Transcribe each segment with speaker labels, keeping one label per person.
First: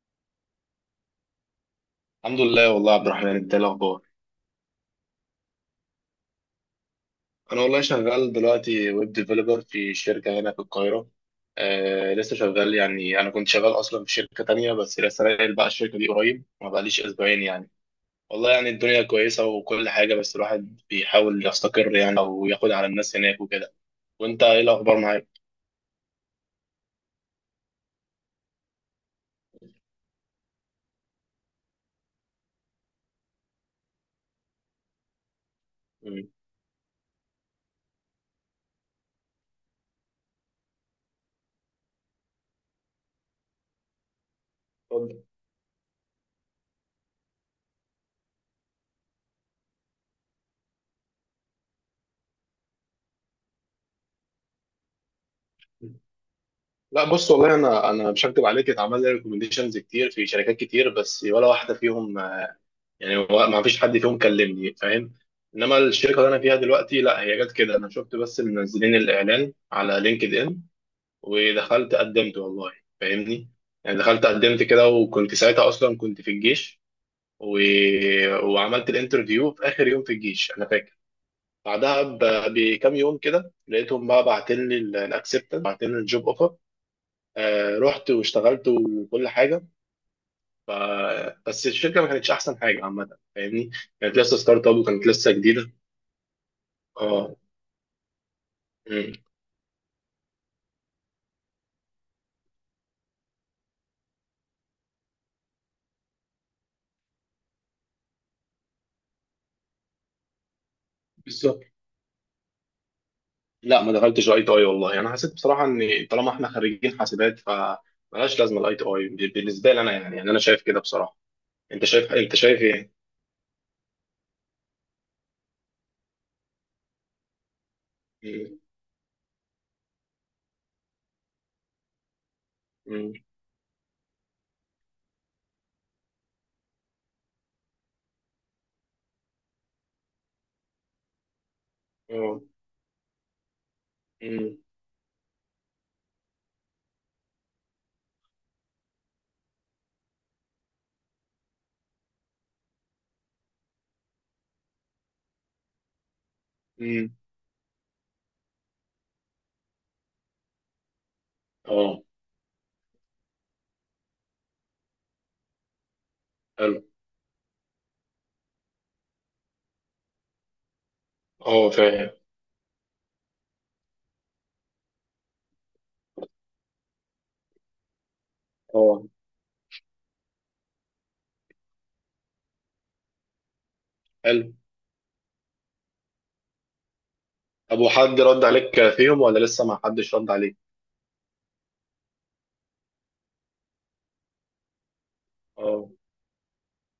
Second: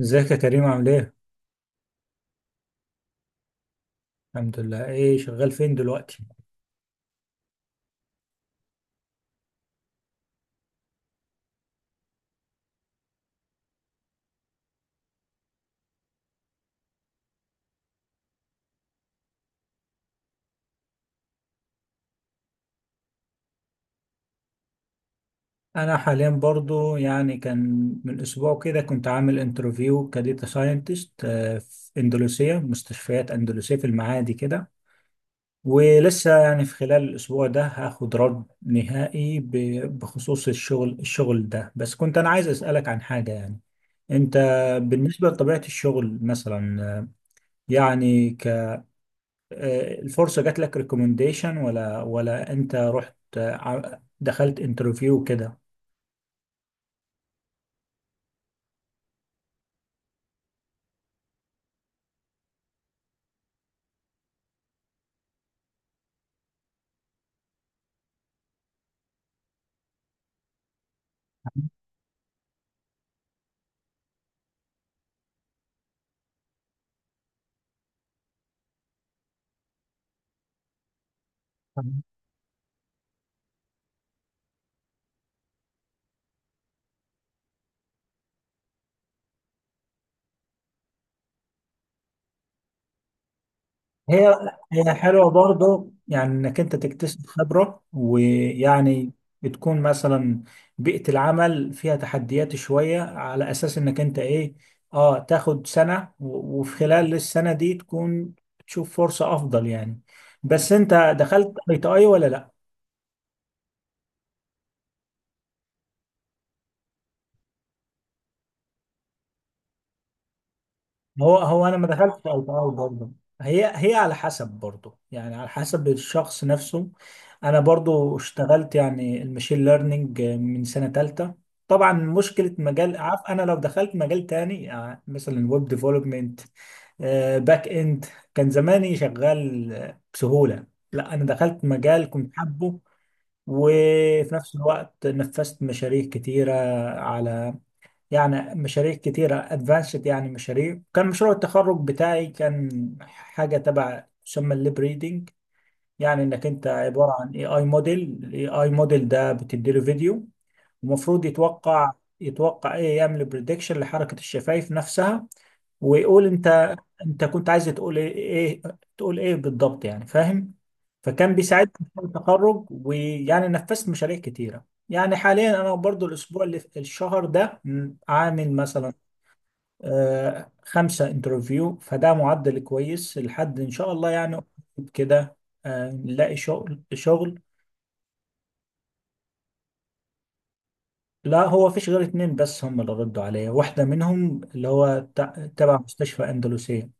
Speaker 1: ازيك يا كريم؟ عامل ايه؟
Speaker 2: الحمد لله والله يا عبد الرحمن، انت ايه الاخبار؟
Speaker 1: الحمد لله، ايه شغال فين دلوقتي؟
Speaker 2: انا والله شغال دلوقتي ويب ديفلوبر في شركه هنا في القاهره. آه لسه شغال يعني، انا كنت شغال اصلا في شركه تانية بس لسه ناقل بقى الشركه دي قريب، ما بقاليش اسبوعين يعني. والله يعني الدنيا كويسه وكل حاجه، بس الواحد بيحاول يستقر يعني، او ياخد على الناس هناك وكده. وانت ايه الاخبار معاك؟
Speaker 1: انا حاليا برضو كان من اسبوع كده كنت عامل انترفيو كديتا ساينتست في اندلسية، مستشفيات اندلسية في المعادي كده.
Speaker 2: مم.
Speaker 1: ولسه في خلال الاسبوع ده هاخد رد نهائي بخصوص الشغل ده. بس كنت انا عايز اسألك عن حاجة. انت
Speaker 2: اتفضل.
Speaker 1: بالنسبة لطبيعة الشغل مثلا، يعني الفرصة جات لك ريكومنديشن ولا انت رحت، دخلت انترفيو كده؟
Speaker 2: لا بص والله، انا مش هكدب عليك، اتعمل لي ريكومنديشنز كتير في شركات كتير، بس ولا واحده فيهم. يعني هو ما فيش حد فيهم كلمني، فاهم. انما الشركه اللي انا فيها دلوقتي لا، هي جت كده انا شفت بس منزلين الاعلان على لينكد ان ودخلت قدمت والله. فاهمني. يعني دخلت قدمت كده، وكنت ساعتها اصلا كنت في الجيش و... وعملت الانترفيو في اخر يوم في الجيش انا فاكر. بعدها بكام يوم كده لقيتهم بقى بعتلي الاكسبتنس بعتلي الجوب اوفر. آه رحت واشتغلت وكل حاجه. ف... بس الشركه ما كانتش احسن حاجه عامه. فاهمني. كانت
Speaker 1: هي
Speaker 2: لسه ستارت اب
Speaker 1: هي
Speaker 2: وكانت
Speaker 1: حلوة
Speaker 2: لسه جديده.
Speaker 1: برضه، يعني انك انت تكتسب
Speaker 2: اه
Speaker 1: خبرة، ويعني
Speaker 2: مم.
Speaker 1: بتكون مثلا بيئة العمل فيها تحديات شوية على اساس انك انت ايه، اه تاخد سنة وفي خلال السنة دي تكون تشوف فرصة افضل يعني. بس انت دخلت
Speaker 2: بالظبط.
Speaker 1: اي تي اي ولا لا؟
Speaker 2: لا ما دخلتش الاي تي اي والله، يعني انا حسيت بصراحه ان طالما احنا خريجين حاسبات فمالهاش لازمه الاي تي اي بالنسبه لي انا، يعني انا شايف كده بصراحه.
Speaker 1: هو انا
Speaker 2: انت
Speaker 1: ما
Speaker 2: شايف،
Speaker 1: دخلتش اي تي
Speaker 2: انت شايف
Speaker 1: اي
Speaker 2: ايه؟
Speaker 1: برضه. هي على حسب برضه، يعني على حسب الشخص نفسه. انا برضه
Speaker 2: مم.
Speaker 1: اشتغلت يعني المشين ليرنينج من سنه ثالثه. طبعا مشكله مجال،
Speaker 2: مم.
Speaker 1: عارف انا لو دخلت مجال تاني، يعني مثلا ويب ديفلوبمنت، باك اند، كان زماني شغال بسهوله. لا انا دخلت مجال كنت
Speaker 2: اه
Speaker 1: حابه، وفي نفس
Speaker 2: مم.
Speaker 1: الوقت نفذت مشاريع كتيره على، يعني مشاريع كتيرة ادفانسد. يعني مشاريع، كان مشروع التخرج بتاعي كان حاجة تبع تسمى الليب ريدنج. يعني انك انت عبارة
Speaker 2: مم.
Speaker 1: عن اي اي موديل، الاي اي موديل ده بتديله فيديو ومفروض يتوقع،
Speaker 2: اه
Speaker 1: يتوقع يعمل بريدكشن لحركة الشفايف نفسها، ويقول انت،
Speaker 2: حلو.
Speaker 1: انت كنت عايز تقول ايه، تقول ايه بالضبط، يعني فاهم. فكان
Speaker 2: اه
Speaker 1: بيساعدني في مشروع
Speaker 2: فاهم.
Speaker 1: التخرج، ويعني نفذت مشاريع كتيرة. يعني حاليا انا برضو الاسبوع اللي الشهر ده عامل مثلا
Speaker 2: اه
Speaker 1: 5 انترفيو، فده معدل كويس. لحد ان شاء الله يعني
Speaker 2: حلو.
Speaker 1: قريب كده نلاقي شغل.
Speaker 2: طب وحد رد عليك فيهم ولا لسه ما حدش رد عليك؟
Speaker 1: لا هو فيش غير اتنين بس هم اللي ردوا عليا، واحدة منهم اللي هو تبع
Speaker 2: اه
Speaker 1: مستشفى أندلسية.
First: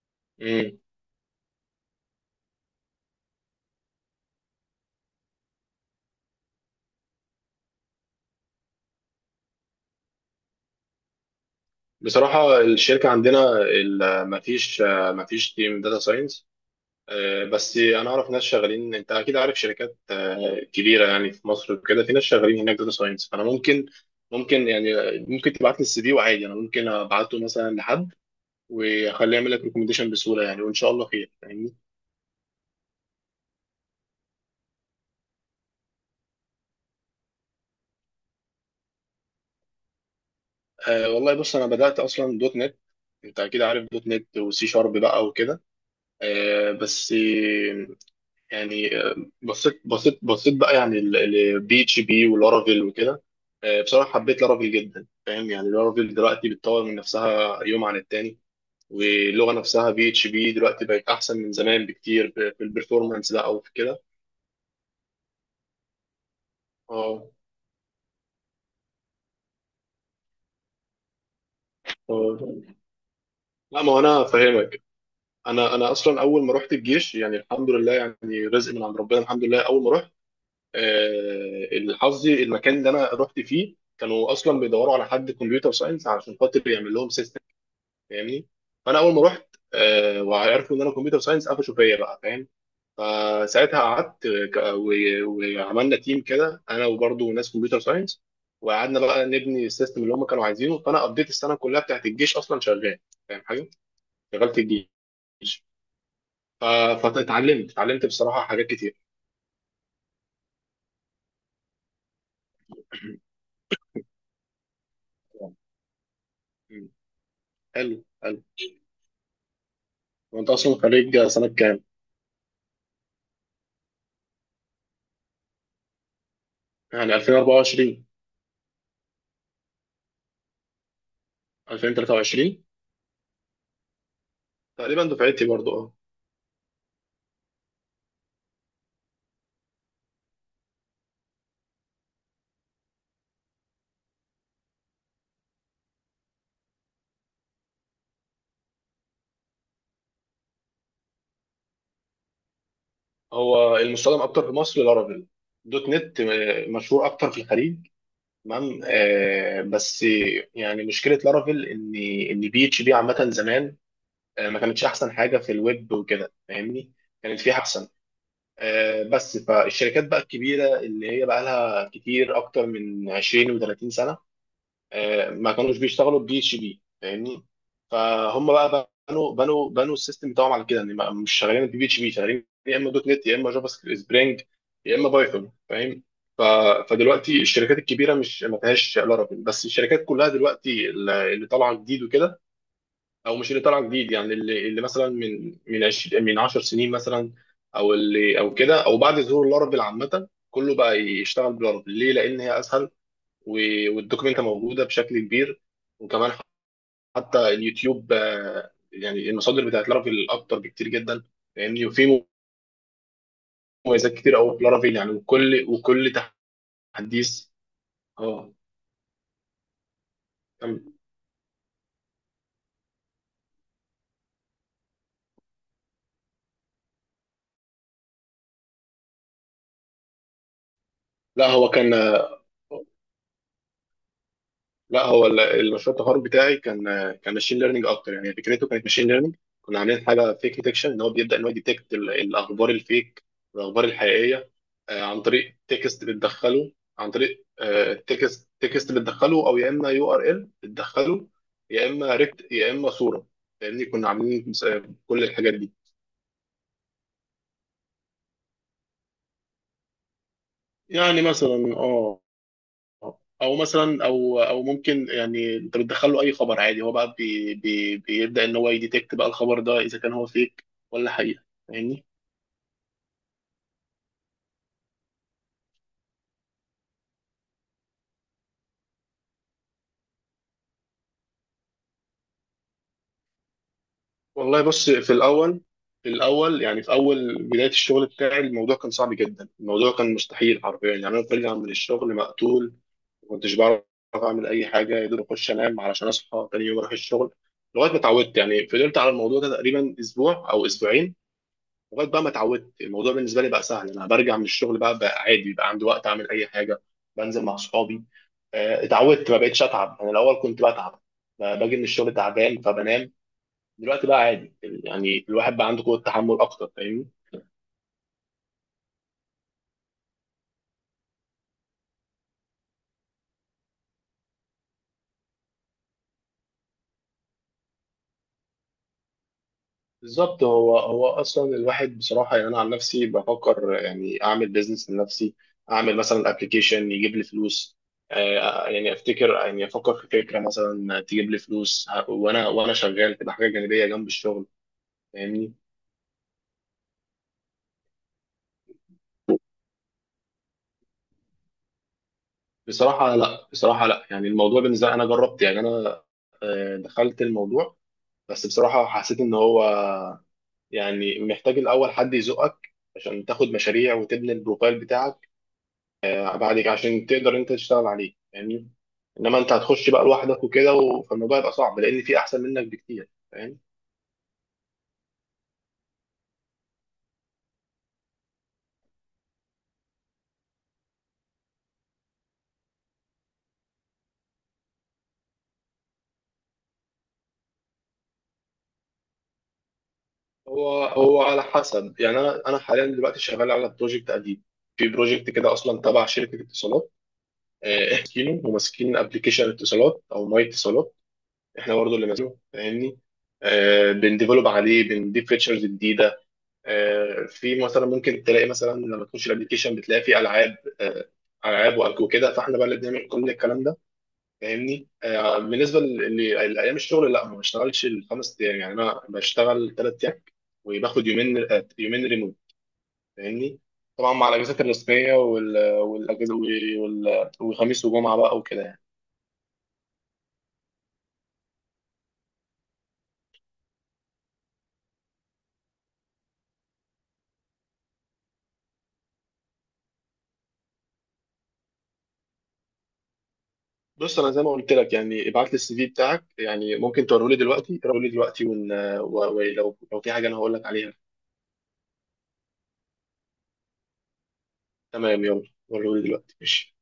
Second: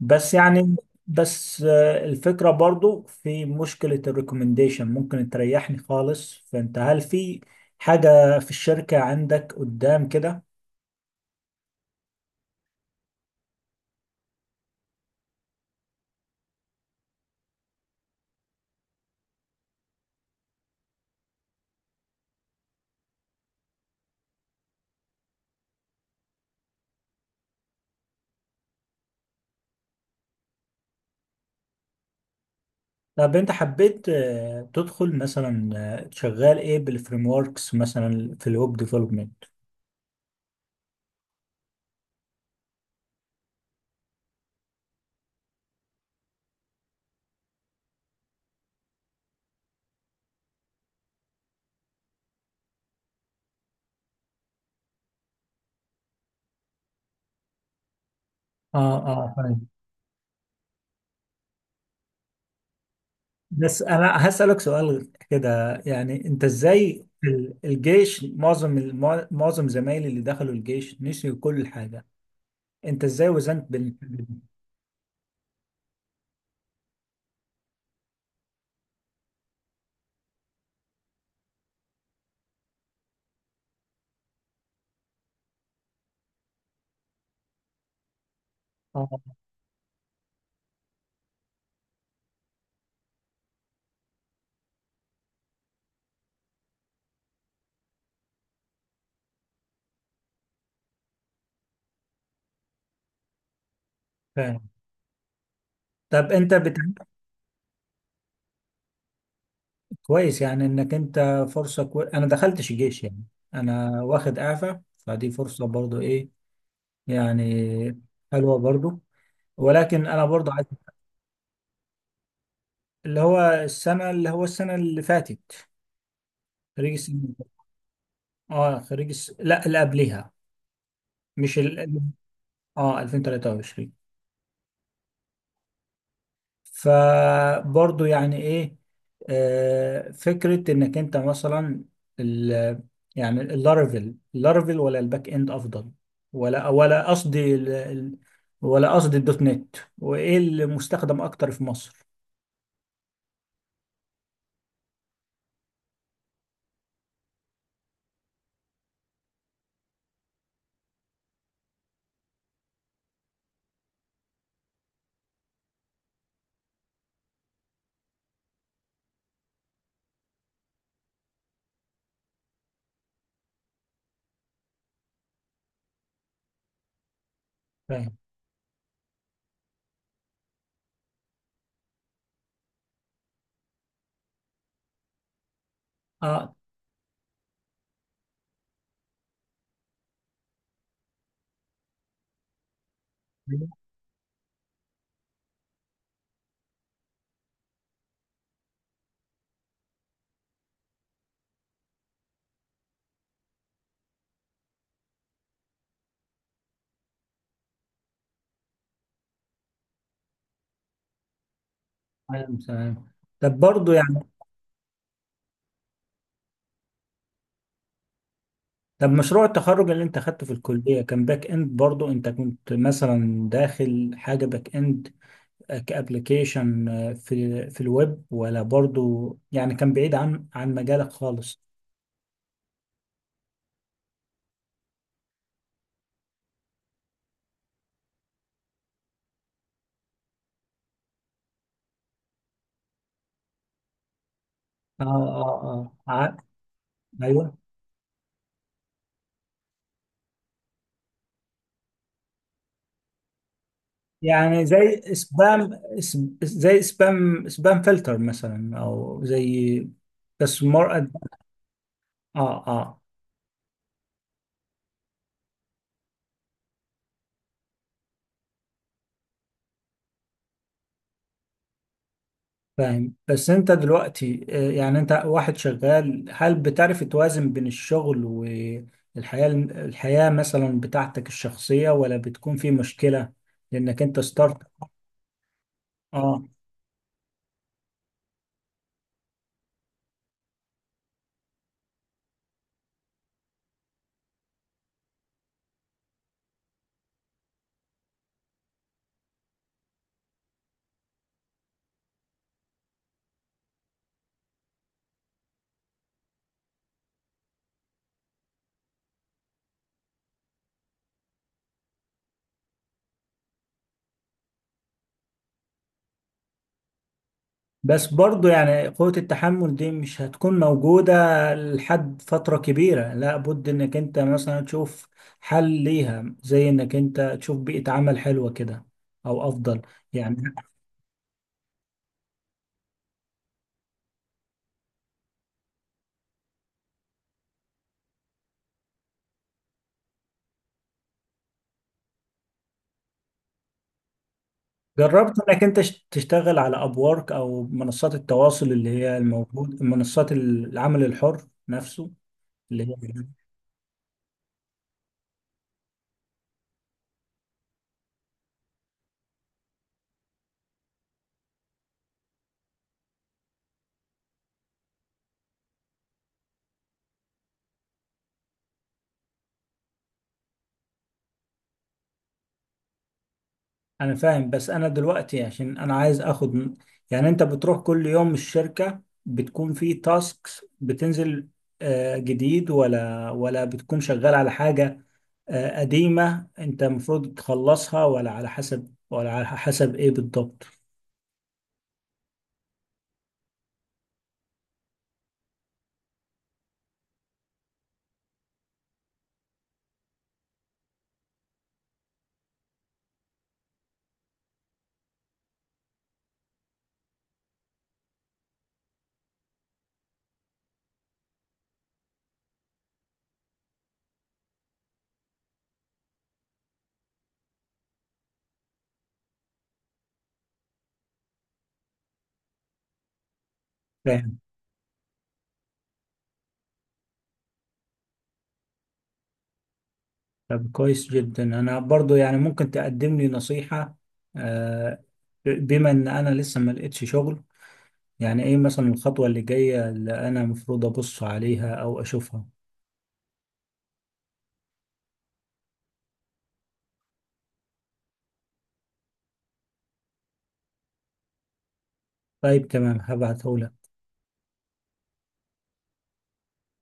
Speaker 1: بس يعني، بس الفكرة برضو في مشكلة الريكومنديشن ممكن تريحني خالص. فانت هل في حاجة في الشركة عندك قدام كده؟
Speaker 2: بصراحة الشركة عندنا مفيش، تيم داتا ساينس. بس أنا أعرف ناس شغالين، أنت أكيد عارف شركات كبيرة يعني في مصر وكده، في ناس شغالين هناك داتا ساينس، فأنا ممكن ممكن يعني ممكن تبعت لي السي في وعادي، أنا ممكن أبعته مثلا لحد وأخليه يعمل لك ريكومنديشن بسهولة يعني وإن شاء الله خير. فاهمني.
Speaker 1: طب انت حبيت تدخل مثلا شغال ايه بالفريم وركس مثلا في الويب ديفلوبمنت؟
Speaker 2: والله بص، أنا بدأت أصلا دوت نت. أنت أكيد عارف دوت نت وسي شارب بقى وكده. آه، بس يعني آه، بصيت بقى يعني لبي اتش بي ولارافيل وكده. بصراحه حبيت لارافيل جدا، فاهم يعني لارافيل دلوقتي بتطور من نفسها يوم عن التاني،
Speaker 1: اه اه
Speaker 2: واللغه
Speaker 1: فاهم.
Speaker 2: نفسها بي اتش بي دلوقتي بقت احسن من زمان بكتير في البرفورمانس ده او في
Speaker 1: بس
Speaker 2: كده.
Speaker 1: انا هسألك سؤال كده، يعني انت ازاي
Speaker 2: اه
Speaker 1: الجيش؟ معظم معظم زمايلي اللي دخلوا الجيش نسيوا كل حاجة.
Speaker 2: آه.
Speaker 1: انت ازاي وزنت
Speaker 2: لا ما
Speaker 1: بين،
Speaker 2: هو انا فاهمك. انا اصلا اول ما رحت الجيش يعني الحمد لله، يعني رزق من عند ربنا الحمد لله، اول ما رحت حظي المكان اللي انا رحت فيه كانوا اصلا بيدوروا على حد كمبيوتر ساينس عشان خاطر يعمل لهم سيستم. فاهمني. فانا اول ما
Speaker 1: اه
Speaker 2: رحت وعرفوا ان انا كمبيوتر ساينس قفشوا فيا بقى. فاهم. فساعتها قعدت وعملنا تيم كده انا وبرضه ناس كمبيوتر ساينس، وقعدنا بقى نبني السيستم اللي هم كانوا عايزينه. فانا قضيت السنه كلها بتاعت الجيش اصلا شغال. فاهم حاجه، شغال في
Speaker 1: فاهم.
Speaker 2: الجيش.
Speaker 1: طب انت
Speaker 2: ف-
Speaker 1: بت...
Speaker 2: فاتعلمت، بصراحه حاجات كتير.
Speaker 1: كويس يعني انك انت فرصة كو... انا دخلتش الجيش يعني. انا واخد اعفاء، فدي فرصة برضو ايه
Speaker 2: حلو
Speaker 1: يعني،
Speaker 2: حلو.
Speaker 1: حلوة برضو. ولكن انا
Speaker 2: وانت
Speaker 1: برضه عايز،
Speaker 2: اصلا خريج سنه كام؟
Speaker 1: اللي هو السنه، اللي فاتت. خريج
Speaker 2: يعني
Speaker 1: السنه اللي فاتت.
Speaker 2: 2024؟
Speaker 1: اه خريج الس... لا اللي قبلها، مش ال...
Speaker 2: 2023
Speaker 1: اه 2023.
Speaker 2: تقريبا دفعتي برضه أه.
Speaker 1: فبرضه يعني ايه، آه فكره انك انت مثلا ال... يعني اللارفل، اللارفل ولا الباك اند افضل؟ ولا قصدي ال... ولا قصدي الدوت نت، وايه المستخدم اكتر في مصر؟
Speaker 2: هو المستخدم اكتر في مصر لارافيل. دوت نت مشهور اكتر في الخليج. تمام آه، بس يعني مشكله لارافيل ان، بي اتش بي عامه زمان ما كانتش احسن حاجه في الويب وكده فاهمني. كانت في احسن آه، بس فالشركات بقى الكبيره اللي هي بقى لها كتير اكتر من 20 و30 سنه ما كانوش بيشتغلوا بي اتش بي. فاهمني.
Speaker 1: فاهم
Speaker 2: فهم بقى بنوا السيستم بتاعهم على كده ان مش شغالين بي اتش بي، شغالين يا اما دوت نت يا اما جافا سكريبت سبرينج يا اما بايثون. فاهم. ف-
Speaker 1: اه.
Speaker 2: فدلوقتي الشركات الكبيره مش ما فيهاش لارافيل، بس الشركات كلها دلوقتي اللي طالعه جديد وكده، او مش اللي طالعه جديد، يعني اللي مثلا من 20 من 10 سنين مثلا، او اللي او كده او بعد ظهور لارافيل عامه، كله بقى يشتغل بلارافيل ليه، لان هي اسهل والدوكيومنت موجوده بشكل كبير. وكمان حتى اليوتيوب يعني المصادر بتاعت لارافيل اكتر بكتير جدا. فاهمني. وفي
Speaker 1: تمام تمام. طب برضه
Speaker 2: مميزات
Speaker 1: يعني،
Speaker 2: كتير قوي في لارافيل يعني، وكل تحديث. اه
Speaker 1: طب مشروع التخرج اللي انت خدته في
Speaker 2: كمل.
Speaker 1: الكلية كان باك اند برضو؟ انت كنت مثلا داخل حاجة باك اند كابليكيشن في الويب، ولا برضو يعني كان بعيد عن مجالك
Speaker 2: لا
Speaker 1: خالص؟
Speaker 2: هو كان آه، لا هو المشروع التخرج بتاعي كان، ماشين ليرنينج اكتر. يعني فكرته كانت ماشين ليرنينج، كنا عاملين حاجه فيك ديتكشن ان هو بيبدا ان هو يديتكت الاخبار الفيك والاخبار الحقيقيه
Speaker 1: اه
Speaker 2: عن طريق
Speaker 1: اه
Speaker 2: تكست
Speaker 1: اه
Speaker 2: بتدخله، عن طريق
Speaker 1: ايوه.
Speaker 2: تكست بتدخله، او يا اما يو ار ال بتدخله، يا اما ريكت، يا اما صوره، لان كنا عاملين
Speaker 1: يعني زي
Speaker 2: كل الحاجات
Speaker 1: سبام،
Speaker 2: دي.
Speaker 1: اس- زي سبام فلتر مثلا، او زي، بس مور أد...
Speaker 2: يعني مثلا اه،
Speaker 1: اه اه
Speaker 2: او مثلا او او ممكن يعني انت بتدخل له اي خبر عادي هو بقى بي بي بيبدا ان هو يديتكت بقى الخبر ده اذا كان هو فيك ولا حقيقه. فاهمني.
Speaker 1: فاهم. بس انت دلوقتي يعني انت واحد شغال، هل بتعرف توازن بين الشغل الحياة مثلا بتاعتك الشخصية، ولا بتكون في مشكلة لانك انت ستارت؟
Speaker 2: والله بص في الاول،
Speaker 1: اه.
Speaker 2: يعني في اول بدايه الشغل بتاعي الموضوع كان صعب جدا. الموضوع كان مستحيل حرفيا، يعني انا برجع من الشغل مقتول، ما كنتش بعرف اعمل اي حاجه، يا دوب اخش انام علشان اصحى تاني يوم اروح الشغل لغايه ما اتعودت. يعني فضلت على الموضوع ده تقريبا اسبوع او اسبوعين، لغايه بقى ما اتعودت الموضوع بالنسبه لي بقى سهل، انا برجع من الشغل بقى عادي، بقى عندي وقت اعمل اي حاجه، بنزل مع اصحابي اتعودت، ما بقتش اتعب. انا الاول كنت بتعب، باجي من الشغل تعبان فبنام. دلوقتي بقى عادي يعني الواحد بقى عنده قوه تحمل اكتر. فاهمني.
Speaker 1: بس برضو يعني قوة التحمل دي مش هتكون موجودة لحد فترة كبيرة. لا بد انك انت مثلا تشوف حل ليها، زي انك انت تشوف بيئة عمل حلوة كده او افضل يعني.
Speaker 2: بالظبط. هو اصلا الواحد بصراحه، يعني انا عن نفسي بفكر يعني اعمل بيزنس لنفسي، اعمل مثلا ابلكيشن يجيب لي فلوس، آه، يعني افتكر يعني افكر في فكره مثلا تجيب لي فلوس وانا شغال، تبقى حاجه جانبيه جنب الشغل.
Speaker 1: جربت
Speaker 2: فاهمني.
Speaker 1: انك انت تشتغل على ابورك او منصات التواصل اللي هي الموجود، منصات العمل الحر نفسه، اللي هي،
Speaker 2: بصراحه لا، بصراحه لا. يعني الموضوع بالنسبه لي، انا جربت يعني انا دخلت الموضوع، بس بصراحه حسيت ان هو يعني محتاج الاول حد يزقك عشان تاخد مشاريع وتبني البروفايل بتاعك بعد كده عشان تقدر انت تشتغل عليه. فاهمني. انما انت هتخش بقى لوحدك وكده فالموضوع يبقى صعب لان في احسن منك بكتير. فاهم.
Speaker 1: انا فاهم. بس انا دلوقتي عشان انا عايز اخد يعني انت بتروح كل يوم الشركة بتكون في تاسكس بتنزل جديد، ولا ولا بتكون شغال على حاجة قديمة انت المفروض تخلصها، ولا على حسب؟ ولا على حسب ايه بالضبط؟
Speaker 2: هو على حسب يعني انا حاليا دلوقتي شغال على بروجكت قديم، في بروجكت كده اصلا تبع شركه اتصالات احكيله، وماسكين ابلكيشن اتصالات او ماي اتصالات، احنا برضه اللي ماسكينه. فاهمني. بنديفلوب عليه بنضيف فيتشرز جديده في مثلا ممكن تلاقي مثلا لما تخش الابلكيشن بتلاقي فيه العاب، العاب وكده، فاحنا بقى اللي بنعمل كل الكلام ده. فاهمني. بالنسبه لايام الشغل لا، ما بشتغلش الـ 5 ايام، يعني انا بشتغل 3 ايام، وباخد يومين يومين ريموت. فاهمني. طبعا مع الاجازات الرسميه والاجازه وخميس وجمعه بقى وكده يعني.
Speaker 1: طب كويس جدا. انا برضو يعني ممكن تقدم لي نصيحة؟ آه، بما ان انا لسه ما لقيتش شغل، يعني ايه مثلا الخطوة اللي جاية اللي انا المفروض ابص عليها او اشوفها؟
Speaker 2: بص انا زي ما قلت لك يعني ابعت لي السي في بتاعك، يعني ممكن توريه لي دلوقتي، وريه لي دلوقتي ولو في حاجه انا هقول لك عليها.
Speaker 1: طيب تمام، هبعتهولك.
Speaker 2: تمام يلا، وريه لي دلوقتي ماشي.